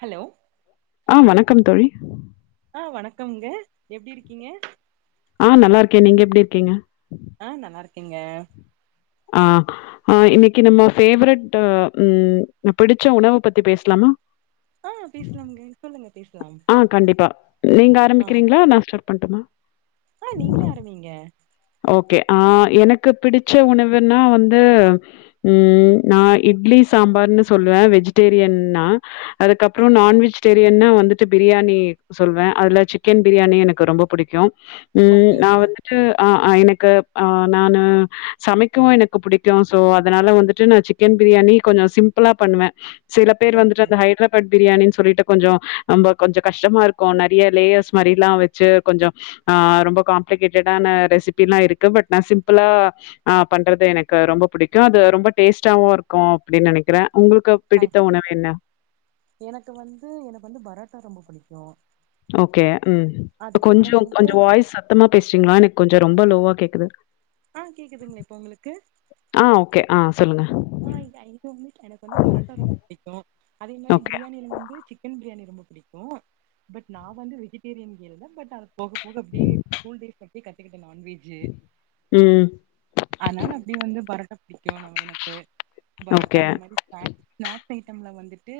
Hello ஆஹ் வணக்கம் தோழி ஆ வணக்கம்ங்க எப்டி இருக்கிங்க ஆஹ் நல்லா இருக்கே நீங்க எப்டி இருக்கிங்க ஆஹ் நல்லா இருக்கேங்க ஆஹ் ஹா இன்னைக்கி நம்ம ஃபேவரட்டு ம் பிடிச்ச உணவு பத்தி பேஸ்லாமா ஆ பேசலாம்ங்க சொல்லுங்க பேசலாம் ஆஹ் கண்டிப்பா நீங்க ஆரம்பிக்கிறிங்ளா நா ஸ்டார்ட் பண்ட்டுமா ஆஹ் நீங்ளே ஆரம்பீங்க ஓகே ஆ எனக்கு பிடிச்ச உணவுன்னா வந்து ம் நா இட்லி சாம்பார்ன்னு சொல்லுவே வெஜ்டேரியன்னா அதுக்கப்றொ ஓகே நான் வெஜ்டேரியன்னா வந்து ட்டு பிரியாணி சொல்வே அதுல சிக்கன் பிரியாணி எனக்கு ரொம்ப புடிக்கு உம் நா ஓகேங்க வந்துட்டு அ அ எனக்கு அ நானு சமைக்கவு எனுக்கு புடிக்கு சோ அதனால வந்துட்டு நா சிக்கன் பிரியாணி கொஞ்சோ சிம்பிளா பண்ணுவே சில பேர் வந்துட்டு ஓகே அந்த ஹைதராபாத் பிரியாணின்னு சொல்லிட்டு கொஞ்சோ ரொம்ப கொஞ்சோ கஷ்டமாருக்கு நறைய லேயர்ஸ் மாதிர எல்லா வச்சு கொஞ்சோ அ ரொம்ப காம்ப்ளிகேட்டடான ரெசிபிலா இருக்கு பட் நா சிம்பிளா அ பண்றது எனக்கு ரொம்ப புடிக்கு அது ரொம்ப டேஸ்ட்டாவுருக்கு அப்புடி நெனைக்குறே எனக்கு வந்து எனக்கு வந்து பரோட்டா ரொம்ப புடிக்கு [inaudible] ஓகே ம் அதுக்கப்புறோ கொஞ்சோ வந்து கொஞ்சோ வாய்ஸ் சத்தமா பேசுறீங்களா எனக் கொஞ்சோ [unintelligible] ஜோ ரொம்ப லோவா கேக்குது அ கேக்குதுங்ள இப்போ உங்களுக்கு ஆ ஓகே. ஆ சொல்லுங்க. அ [inaudible] எனக்கு வந்து பரோட்டா ரொம்ப புடிக்கு அதே மாரி ஓகே. பிரியாணியில் வந்து சிக்கன் பிரியாணி ரொம்ப புடிக்கு பட் நா வந்து வெஜிடேரியன் கேர்ள் தா பட் போக போக அப்டியே கூல்டேஸ்ல எ கத்துக்கிட் நான்வெஜு ம். அனால அப்டியே வந்து பரோட்டா புடிக்கு நம்ம எனக்கு [unintelligible] பரோட்டா ஓகே. இந்த மாதிரி சன [unintelligible] ஃபுட்டு ஐட்டம்ல வந்துட்டு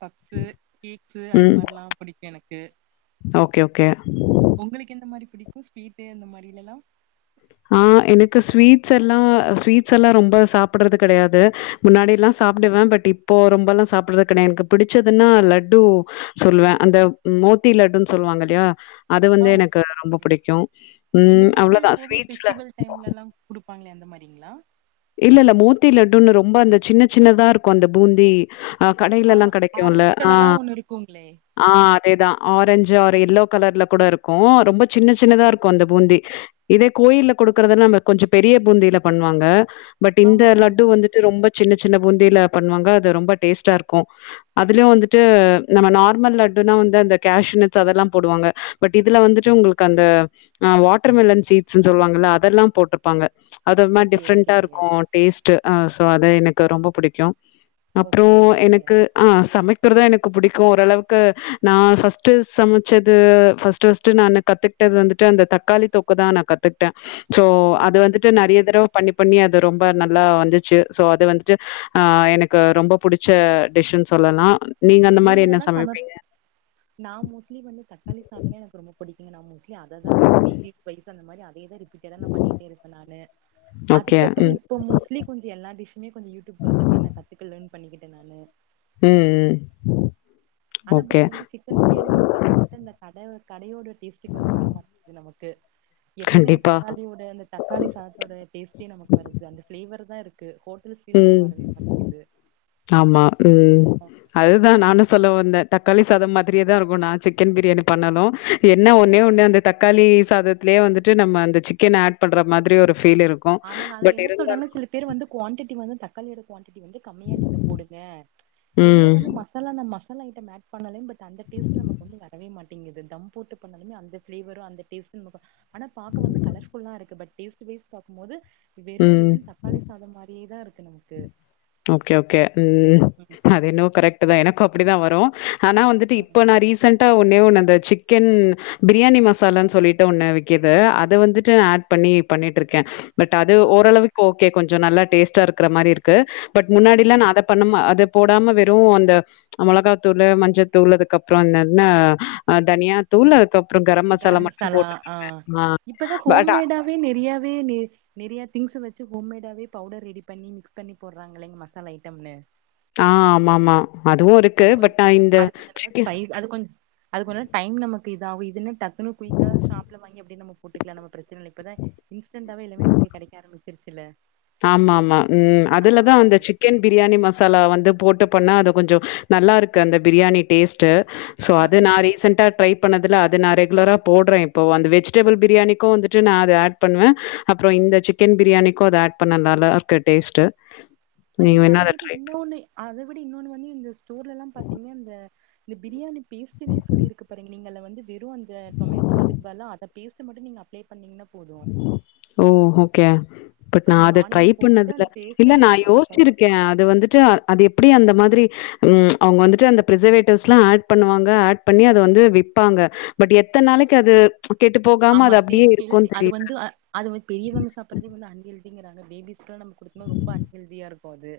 பப்சு கேக்கு அந்த ம். மாதிரிலாம்புடிக்கு எனக்கு ஓகே ஓகே பிடிக்கு ஸ்வீட்டே அந்த மாதிரிலேலா அ எனக்கு ஸ்வீட்ஸெல்லா ஸ்வீட்ஸெல்லா ரொம்ப சாப்படறது கடையாது முன்னாடில்லா சாப்டுவே பட் இப்போ ரொம்பல்லா சாப்பிறது கடையாது எனக்கு பிடிச்சதுன்னா லட்டு சொல்லுவே அந்த மோத்தி லட்டுன்னு சொல்லுவாங்க இல்லையா அது ஆ வந்து எனக்கு ஓகே ரொம்ப புடிக்கு ம் அவ்ளோதா ஸ்வீட் ஃபிவெல் டைம்லல்லாக் குடுக் பங்ளே அந்தமாரிங்ளா இல்லல்ல மோத்தி லட்டுன்னு ரொம்ப அந்த சின்ன சின்னதாருக்கு அந்த பூந்தி ஆ கடைய்லெல்லா கடைக்கும்ல்ல ஆரஞ்ச் ஆ கலரா ஒண்ணு இருக்குங்களே ஆ அதேதா ஆரஞ் [unintelligible] எல்லோ கலர்ல கூட இருக்கு ரொம்ப சின்ன ஓகே சின்னதாருக்கு அந்த பூந்தி இதே கோயில்ல குடுக்கறதல கொஞ்சோ பெரிய பூந்தியில பண்வாங்க பட் இந்த ஆமா லட்டு ஆமாங்க வந்துட்டு ரொம்ப சின்ன சின்ன பூந்தியில பண்ணுவாங்க அது ரொம்ப டேஸ்ட்டாருக்கு அதுல வந்துட்டு நம்ம நார்மல் லட்டுனா வந்து அந்த கேஷ்னட்ஸ் அதெல்லா போடுவாங்க பட் இதுல வந்துட்டு உங்களுக்கு அந்த அ வாட்டர்மெலன் சீட்ஸ்ன்னு சொல்லுவாங்கல்ல அதெல்லா போட்ருப்பாங்க அது ஒர்மா ஓகே டிஃப்ரெண் ஓகேங்க டாருக்கு டேஸ்ட்டு ஆ சோ அது எனக்கு ரொம்ப புடிக்கு அப்றோ ஓகே ஓகேங்க எனக்கு ஆ சமைக் குறதா எனக்கு புடிக்கு ஓரளவுக்கு நா ஃபஸ்ட்டு சமச்சது ஃபஸ்ட்டு ஃபஸ்ட்டு நானு கத்துக்டது வந்துட்டு அந்த தக்காளி தொக்குதா நா கத்துக்டே சோ அது ஓகே வந்துட்டு ஓகே நெறைய தடவ பண்ணி இங்கியு அது ரொம்ப நல்லா வந்துச்சு சோ அது வந்துட்டு ஆஹ் எனக்கு ரொம்ப புடிச்ச டிஷ்ன்னு சொல்லலா நீங்க நல்லா சமப் நா மோஸ்ட்லி வந்து தக்காளி சாதமே எனக் ரொம்ப புடிக் நீங்க நம் [inaudible] அத‌தா வந்து வீக்லி டுவைஸ் அந்த மாரி அ தே தா ரிப் ப்பீட்டடா நா பண்ணிட்டேருப்ப நானு ஓகே. அதுகப்பறோ ம். இபப மோஸ்ட்லி எல்லா டிஷ்ஸுமே கொஞ்சோ யூடியூப்ல பாத்து அப்டியே நா கத்துக்குல பண்ணிக்கிட்டே நானு உம் உம் ஆனா பட் வந்து சிக்கன் ப்ரியாணி நம்ம பண்ண மட்டு இந்த [unintelligible] கடையோடு டேஸ்ட்டுக்கு வந்து வரமாட்கிது நமக் கு எப்பியுமே கண்டிப்பா. தக்காளியோட அந்த தக்காளி சாதத்தோட டேஸ்ட்டே நமக்கு வருது அந்த பிளேவர் தா இருக் கு ஹோட் உம் ஆமா உம் அதுதா நானு சொல்லவந்தே தக்காளி சாத மாரியே தா இருக்கும் நா சிக்கன் ப்ரியாணி பண்ணாலு என்ன ஒன்னே ஒன்னு அந்த தக்காளி சாதத்லியே வந்துட்டு நம்ம அந்த சிக்கன் ஆட் பண்ற மாத்ரி ஒரு ஃபீல் இருக்கும். ஆமாங்க அதுல பட் என்ன இருந்தாலும் சொல்றாங்னா சில பேர் வந்து குவான்டிடி வந்து த [unintelligible] [unintelligible] வந்து கம்மியா நீங்க போடுங்க நிறைய ம். வந்து மசாலா அந்த ம சாலா ஐட்டம் ஆட் பண்ணல பட் அந்த டேஸ்ட்டு நமக் வந்து வரவே மாட் அப்படிங்குது தம் போட்டு பண்ணாலுமே அந்த ஃப்ளேவரு அந்த டேஸ்டு நம் [unintelligible] ஆனா பாக்க வந்து கலர்ஃபுல்லா இருக்கு பட் டேஸ்ட்டு வைஸ் [unintelligible] மோது ம் இருக்கு நமக்கு ஓகே ஓகே ம் அது என்னோவோ கரெக்ட்டு தா எனக்கு அப்படிதா வரு ஆனா வந்துட்டு இப்ப நா ரீசெண்டா ஒன்னே ஒன்னு சிக்கன் பிரியாணி மசாலானு சொல்லிட்டு ஒன்னு விக்கிது அது வந்துட்டு ஆட் பண்ணி பண்ணிட்டு இருக்கே பட் அது ஆ ஓரளவுக்கு ஓகே கொஞ்ச நல்லா டேஸ்டா இருக் ருக்கிற மாரி இருக்கு பட் ஆமாங் முன்னாடிலாம் நான் அத பண்ணமா அது போடாம வெறும் அந்த மொளகா தூளு மஞ்ச தூளு அதுக்கப்பறம் என்னன்ன தனியா தூள் அதுக்கப் கரம் மசாலா ஆ இப்பதான் பட் ஹோம்மேடாவே நெறையாவே நெ நெறைய திங்க்ஸ வச்சு ஹோம்மேடாவே பவுடர் ரெடி பண்ணி மிக்ஸ் பண்ணி போடறாங்களே மசாலா ஐட்டம்லே ஆ ஆமாம்மா அது கொஞ் அது கொஞ்ச நல்லா ஸ்பை அது கொஞ் அது கூட டைம் நமக் ப்பிதாவு இதுன்னு டக் இவ்ளோ குயிக்கா ஷாப்ல வாங்கி அப்பிடியே நம்ம போட்டுக்கலாம் நம்ம பிரச்சனைல்ல இப்பதான் இன்ஸ்டண்டாவே எல்லாமே நமக்கு கெடைக்க ஆரம்பிச்சிருச்சல்ல ஆமா ஆமா ம் அதுலதான் அந்த சிக்கன் பிரியாணி மசாலா வந்து போட்டுபண்ணா அது கொஞ்ச நல்லாருக்கு அந்த பிரியாணி டேஸ்ட்டு சோ ஆ, அது இ- நா ரீசெண்டா ட்ரை பண்ணதுல்ல அது நான் ரெகுலரா போடுறே இப்போ வந்து வெஜ்டேபிள் பிரியாணிக்கும் வந்துட்டு நா அத ஆட் பண்ணுவே அப்புறம் இந்த சிக்கன் பிரியாணிக்கும் அத ஆட் அப்ப நா நல்லா இருக்கு டேஸ்ட்டு இப்ப நீங்க அத விட இன்னோன்னு அத விட இன்னோன்னு வந்து இந்த ஸ்டோர் இதெல்லா பாத்திங்க இந்த இந்த பிரியாணி பேஸ்ட்டுனே சொல்லி இருக்கு பாருங்க நீங்க அதுல வந் து வெறு அந்த டொமேட்டோ அதுக்கு பதிலா அத பேஸ்ட்டு மட்டு நீங்க அப்ளே ஓ ஓகே பட் ஆ நா நீங்க அத ட்ரை ஆனியன் பண்ணது போட்டுட்டு இல்ல, அந்த பேஸ்ட் இல்ல நா நீங்க பட் அது யோசிச்சிருக்கே அது வந்துட்டு அது எப் ப்டி அந்த மாதிரி ம் அவங்க வந்துட்டு அந்த பிசர்வேட்டிவ்ஸ்ல்லா ஆட் பண்ணுவாங்க ஆட் பண்ணி அத வந்து விப்பாங்க பட் எத்தன நாளைக்கு அது கெட்டு போகாம ஆமா அது அப்டியே சேஃப் இரு ஹெல்த் அது வந்து அ அதுவு பெரியவங்க சாப்பிட்றதே வந்து அன்ஹெல்த் அப்டிங்கிறாங்க பேபிஸ் க்லா நம்ப குடுக்கும்போது ரொம்ப அன் ஹெல்தியாருக் போது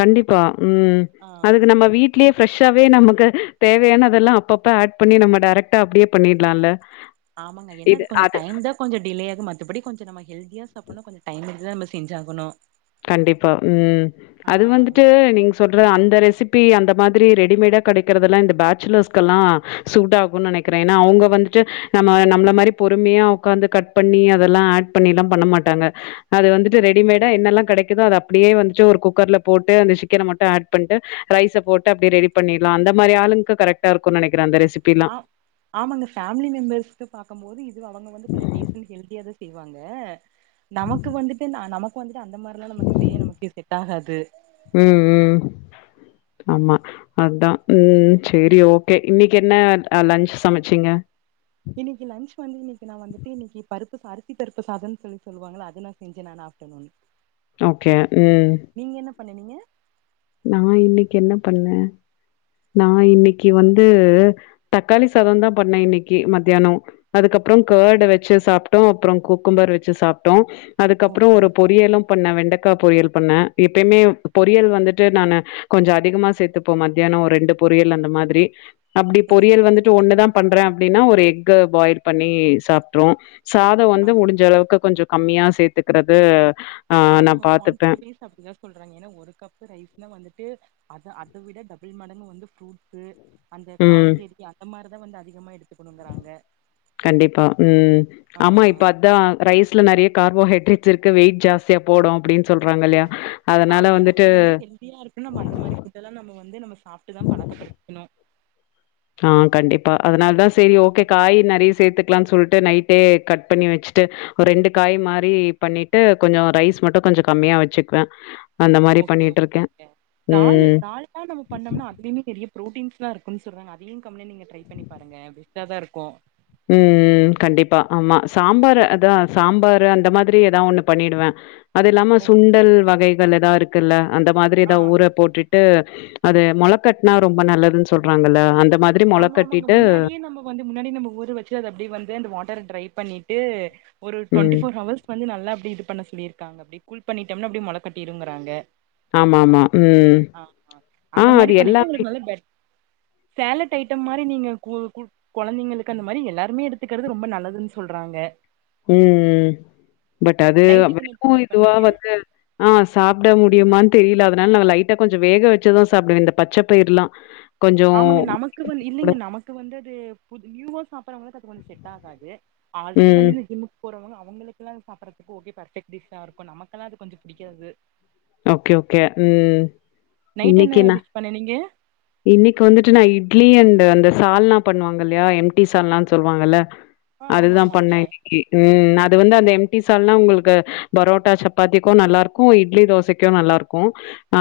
கண்டிப்பா ம் அதுக்கு நம்ம வீட்லயே ஃப்ரெஷ்ஷாவே நம க்கு தேவையானதெல்லா அப்பப்ப ஆட் பண்ணி நம்ம டைரக்டா அப்டியே பண்ணிடலால ஆமாங்க என்ன அது கொஞ்ச டைம் தான் கொஞ்சம் டிலேயாகும் மத்தபடி கொஞ்சம் நம்ம ஹெல்தியா சாப்பிடனு கொஞ்சம் டைம் எடுத்துதா நம்ம ஞ்சாகணும் கண்டிப்பா உம் அது வந்துட்டு நீங்க சொல்ற அந்த ரெசிப் ப்பி அந்த மாதிரி ரெடிமேடா கிடைக்கறதெல்லாம் இந்த பேச்சலர்ஸ்க் கெல்லாம் சூட் ஆகும்னு நினைக்கிறேன் ஏன்னா அவங்க வந்துட்டு நம்ம நம்மள மாதிரி பொறுமையா உடக்காந்து கட் பண்ணி அதெல்லாம் ஆட் பண்ணி எல்லாம் பண்ண மாட்டாங்க அது வந்துட்டு ரெடிமேடா என்னெல்லாம் கிடைக்குதோ அது அப்படியே வந்து ஒரு குக்கர்ல போட்டு அந்த சிக்கனை மட்டும் ஆட் பண்ட்டு ரைஸ போட்டு அப்படி ரெடி பண்ணில்லாம் அந்த மாரி ஆலுங்லுக்கு கரெக்ட்டா இருக்கு நெனைக்ர அந்த ரெசிப் ஆ ஆமாங்க பேமிலி மெம்பர்ஸுக்கு பாக்கும் போது இது அவங்க வந்து கொஞ்ச டேஸ் அண்ட் ஹெல்த்தியாத செய்வாங்க நமக்கு வந்துட்டு ந நமக்கு வந்துட்டு அந்த மாரில்லாம் நமக்கு செய்ய நமக்கே செட் ஆகாது உம் உம் ஆமா அதான் உம் சரி ஓகே இன்னைக்கு என்ன அ லன்ச் சமைச்சீங்க இன்னைக்கு லன்ச் வந்து இன்னைக்கு நான் வந்துட்டு இன்னைக்கு பருப் அரிசி தருப்பு சாதம்னு சொல்லி சொல்லுவாங்களா அது நான் செஞ்சே நான் ஆப்டர்நூன் ஓகே உம் பண்ண நீங்க நான் இன்னைக்கு என்ன பண்ணேன் நான் இன்னைக்கு வந்தூ தக்காளி சாதம் தான் பண்ணேன் இன்னைக்கு மத்யானம் அதுக்கப்பறம் கர்ட வச்சு சாப்ப உ அப்புறம் கூக்கும்ம்பர் வச்சு சாப்பிட்டோன் அதுக்கப்புறம் ஓகே ஒரு ஓகே பொரியலும் பண்ணே வெண்டக்கா பொரியல் பண்ணேன் எப்பயுமே பொறியல் வந்துட்டு நானு கொஞ்சம் அதிகமா சேர்த்துப்போம் மத்யானம் ஒரு ரெண்டு பொரியல் அந்த மாதிரி அப்டி ஓகே பொரியல் வந்துட்டு ஓகே ஒன்னுதா பண்றே அப்டினா ஒரு எக் க்க பாயில் பண்ணி சாப்ட்ருவோ சாத ஆ வந்து முடிஞ்ச அளவுக்கு கொஞ்ச கம்மியா சேத்துக்கிறது ஆமாங்க குவாடிட்டி வைஸ் அப்டிதா சொல்றாங்க ஏனா ஒரு கப்பு ரைஸ்ல வந்துட்டு அத அத விட டபுள் மடங்கு வந்து ஃப்ரூட்டு அந்த ம் காய்கறி அந்த மாரி தா வந்து அதிகமா எடுத் கண்டிப்பா உம் ஆ ஆமா இப்ப அதா ரைஸ்ல நெறைய கார்போஹைடரேட்ஸ் இருக்கு வெயிட் ஜாஸ்தியா போடு அப்டின் ஆமங்க நம்ப வந்து ஹெல்தியா இருக்கணு நம்ம அந்த மாரி ஃபுட்டெல்லா நம்ம வந்து நம்ம சாப்ட்டுதா பழக்கப்படுத்திக்கணு ஆஹ் கண்டிப்பா அதனால தா செரி ஆ ஓகே காய் நெறையா சேத்துக் லான் சொல்ட்டு நைட்டே கட் பண்ணி வச்சுட்டு ஒரு ரெண்டு காய் மாரி பண்ணிட்டு கொஞ்ச ரைஸ் மட்டு கொஞ்ச கம்மியா வச்சுக்குவே ஓகே ஓகேங்க தால் ம். தால்லா நம்ம பண்ணம்னா அதுலயுமே நெறைய ப்ரோட்டீன்ஸ் லா இருக்குன் சொல்றாங்க அதையு கம்லன் நீங்க ட்ரை பண்ணி பாருங்க பெஸ்டா தா இருக்கு உம் உம் கண்டிப்பா ஆமா சாம்பார் அதா சாம்பாரு அந்த மாதிரி எதா ஒன்னு பண்ணிடுவே அது இல்லாம ஓகே சுண்டல் வகைகள் எதா இருக் க்குல்ல அந்த மாதிரி ஆ தா ஆமா ஊரப் போட்டுட்டு அது மொளக்கட்னா ரொம்ப நல்லதுன் சொல்றாங்கல்ல அந்த மாதிரி மொள ஆமா ஆமாங்க கட்டிட்டு முன்னாடியே நம்ம வந்து முன்னாடி ந நம்ம ஊர் வச்சு அது அப்டி வந்து அந்த வாட்டர ட்ரை பண்ணிட் டு ஒரு டுவெண்டி ம். ஃபோர் ஹவர்ஸ் வந்து நல்லா அப்டி இதுப் பண்ண சொல்லிருக்காங்க அப்டி கூல் பண்ணிட்டம்னா அப்டி மொளக் கட்டிருங்கிறாங்க ஆமா ஆமா உம் அந்த ஆஹ் அது மாரி பண்ணீங்கன்னா எல்லாமே உங்களுக்கு நல்ல பெட் சேலட் டைட்டம் மாரி நீங்க கூல் குல் கொழந்தைங்களுக்கு அந்த மாரி எல்லாருமே எடுத்துக்கிறது ரொம்ப நல்லதுன் சொல்றாங்க உம் பட் அது நைட்டுக்கு என்ன [inaudible] டின்னர் இதுவா பண்ணீங்க வந்து ஆஹ் சாப்ட முடியுமான் தெரியல அதனால நாங்க லைட்டா கொஞ்சோ வேக வச்சுதா சாப்டுவே இந்த பச்ச பயிர்லா ஆமங்க நமக்கு வந் இல்லைங்க நமக்கு வந்த து புது நியூவா சாப்ட் பறவங்களுக்கு அது கொஞ்சோ செட் ஆகாது ஆல்ரெடி ம். வந்து இந்த ஜிம்முக் போறவங்க அவங்களுக்கெல்லா சாப்பிடுறதுக்கு ஓகே பர்ஃபக்ட் டிஷ்ஷா இருக்கு நமக்கெல்லா அது கொஞ்சோ பிடிக்காது ஓகே ஓகே உம் நைட் என்ன டிஷ் பண்ணிணீங்க இன்னைக்கு வந்துட்டு நான் இட்லி அண்ட் அந்த சால்னா பண்ணுவாங்க இல்லையா எம் டி சால்னானு சொல்லுவாங்கல்ல ஆ ஆமா அதுதா பண்ண ஆமாங்க இன்னைக்கு உம் அது வந்து அந்த எம்டி சால்னா உங்களுக்கு பரோட்டா சப்பாத்திக்கு நல்லா இருக்கு இட்லி தோசைக்கு நல்லா இருக்கு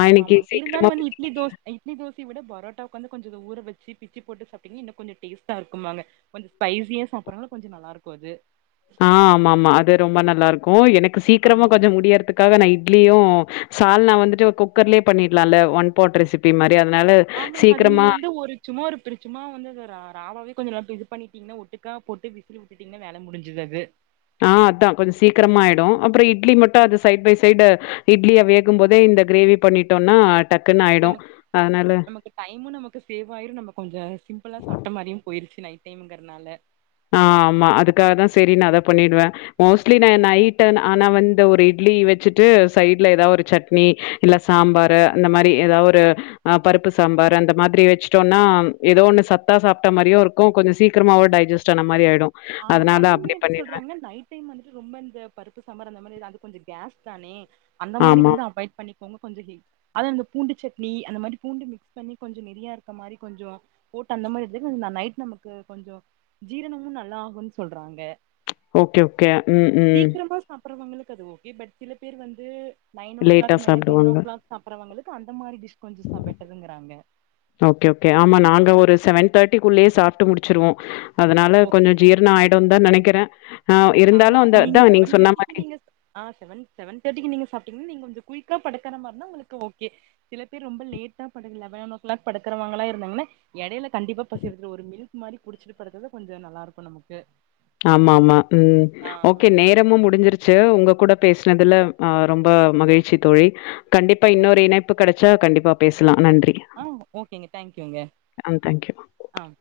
ஆமா ஆமா இருந்தாலு வந்து இட்லி தோச இட்லி தோச த்தி விட பரோட்டாக்கு வந்து கொஞ்சோ ஊற வச்சு பிச்சு போட்டு சாப்பிட்டீங்கன்னா இன்னு கொஞ்சோ டேஸ்டா இருக்குனுவாங்க கொஞ்சோ ஸ்பைசியா சாப்படுறா கொஞ்சோ நல்லாருக்கு அது ஆஹ் ஆமா ஆமா அது ரொம்ப நல்லா இருக் கு எனக் சீக்கிரமா ஆமாங்க கொஞ்சோ முடியறதுக்காக நைட் இட்லியு சால்னா வந்துட்டு குக்கர்லயே பண்ணிடலால்ல ஒன் போர்த் ரெசிபி மாரி அதனால ஆமாங்க அது சீக்கிரமா நீங்க வந்து ஒரு சும்மா ஒரு பிரி சும்மா வந்து ரா ராவாவே கொஞ்சோ நல்லா பே பண்ணிட்டீங்கன்னா ஒட்டுக்கா போட்டு விசில் விட்டுட்டீங்கன்னா வேல முடிஞ்சது அது ஆஹ் அதா கொஞ்சோ சீக்கிரமாயிடும் அப்ரோ இட்லி மட்டும் அது சைட் பை சைடு இட்லிய வேகும் போதே இந்த கிரேவி பண்ணிட்டோனா நம நமக்கு டைமும் நமக்கு சேவ் ஆயிரும் நம்ம கொஞ்சம் சிம்பிளா சாப்பிட்ட மாதிரியும் போயிருச்சு நைட் டைம்ங்கிறதுனால ஆஹ் ஆமா அதுக்காக தான் சரி நான் அதை பண்ணிடுவேன் மோஸ்ட்லி நான் நைட் ஆனா வந்து ஒரு இட்லி வச்சுட்டு சைட்ல ஏதாவது ஒரு சட்னி இல்ல சாம்பார் அந்த மாரி ஏதாவது ஒரு ஆஹ் பருப்பு சாம்பார் அந்த மாதிரி வச்சுட்டோம்னா ஏதோ ஒண்ணு சத்தா சாப்பிட்ட மாரியும் இருக்கும் கொஞ்சம் சீக்கிரமாவும் டைஜஸ்ட் ஆன மாரி ஆயிடும் ஆமா அதனால அதுவுமே அப்படி என்ன பண்ணிடுவேன். சொல்றாங்க நைட் டைம் வந்துட்டு ரொம்ப இந்த பருப்பு சாம்பார் அந்த மாரி அது கொஞ்சம் கேஸ் தானே அந்த மாதிரி ஆமா. வந்து அவாய்ட் பண்ணி கொஞ்சம் ஹ அத அந்த பூண்டு சட்னி அந்த மாதிரி பூண்டு மிக்ஸ் பண்ணி கொஞ்சம் நிறையா இருக்க மாரி கொஞ்சம் போட்டு அந்த மாரி நைட் நமக்கு கொஞ்சம் ஜீரணமும் நல்லா சொல்றாங்க ஓகே ஓகே உம் உம் சாப்டுறவங்களுக்கு அது ஓகே பட் சில பேர் வந்து நைன் ஓ லேட்டா கிளாக் மேல டென் ஓ சாப்பிடுவாங்க. கிளாக் சாப்பிடுறவங்க அந்த மாரி டிஸ் ஓகே ஓகே ஆமா நாங்க ஒரு செவன் தேர்ட்டிக்குள்ளே சாப்பிட்டு முடிச்சிருவோம் அதனால ஓகே கொஞ்சம் ஜீரணம் ஆயிடும் தான் நினைக்கிறேன் ஆமா அது நீங்க செவன் தேர்ட்டிக்கு நீங்க ஆ செவன் செவன் தேர்ட்டிக்கு நீங்க சாப்பிட்டீங்கன்னா நீங்க கொஞ்சம் குயிக்கா படுக்கற மாரினா உங்களுக்கு ஓகே சில பேர் ரொம்ப லேட்டா ப லெவன் ஓ கிளாக் படுக்கறவங்களா இருந்தாங்கன்னா இடைல கண்டிப்பா பசி எடிக்கு த ஒரு மில்க் மாதிரி குடிச்சுட்டு படுக்குறது கொஞ்சம் நல்லா இருக்கும் நமக்கு ஆமா ஆமா ம் ஆ ஆ ஓகே நேரமும் முடிஞ்சிருச்சு உங்க கூட பேசினதுல ஆஹ் ரொம்ப மகிழ்ச்சி தொழி கண்டிப்பா இன்னொரு இணைப்பு கெடச்சா கண்டிப்பா பேசலாம் நன்றி. ஆஹ் ஓகேங்க தேங்க்யூங்க அ தேங்க்யூ. ஆஹ்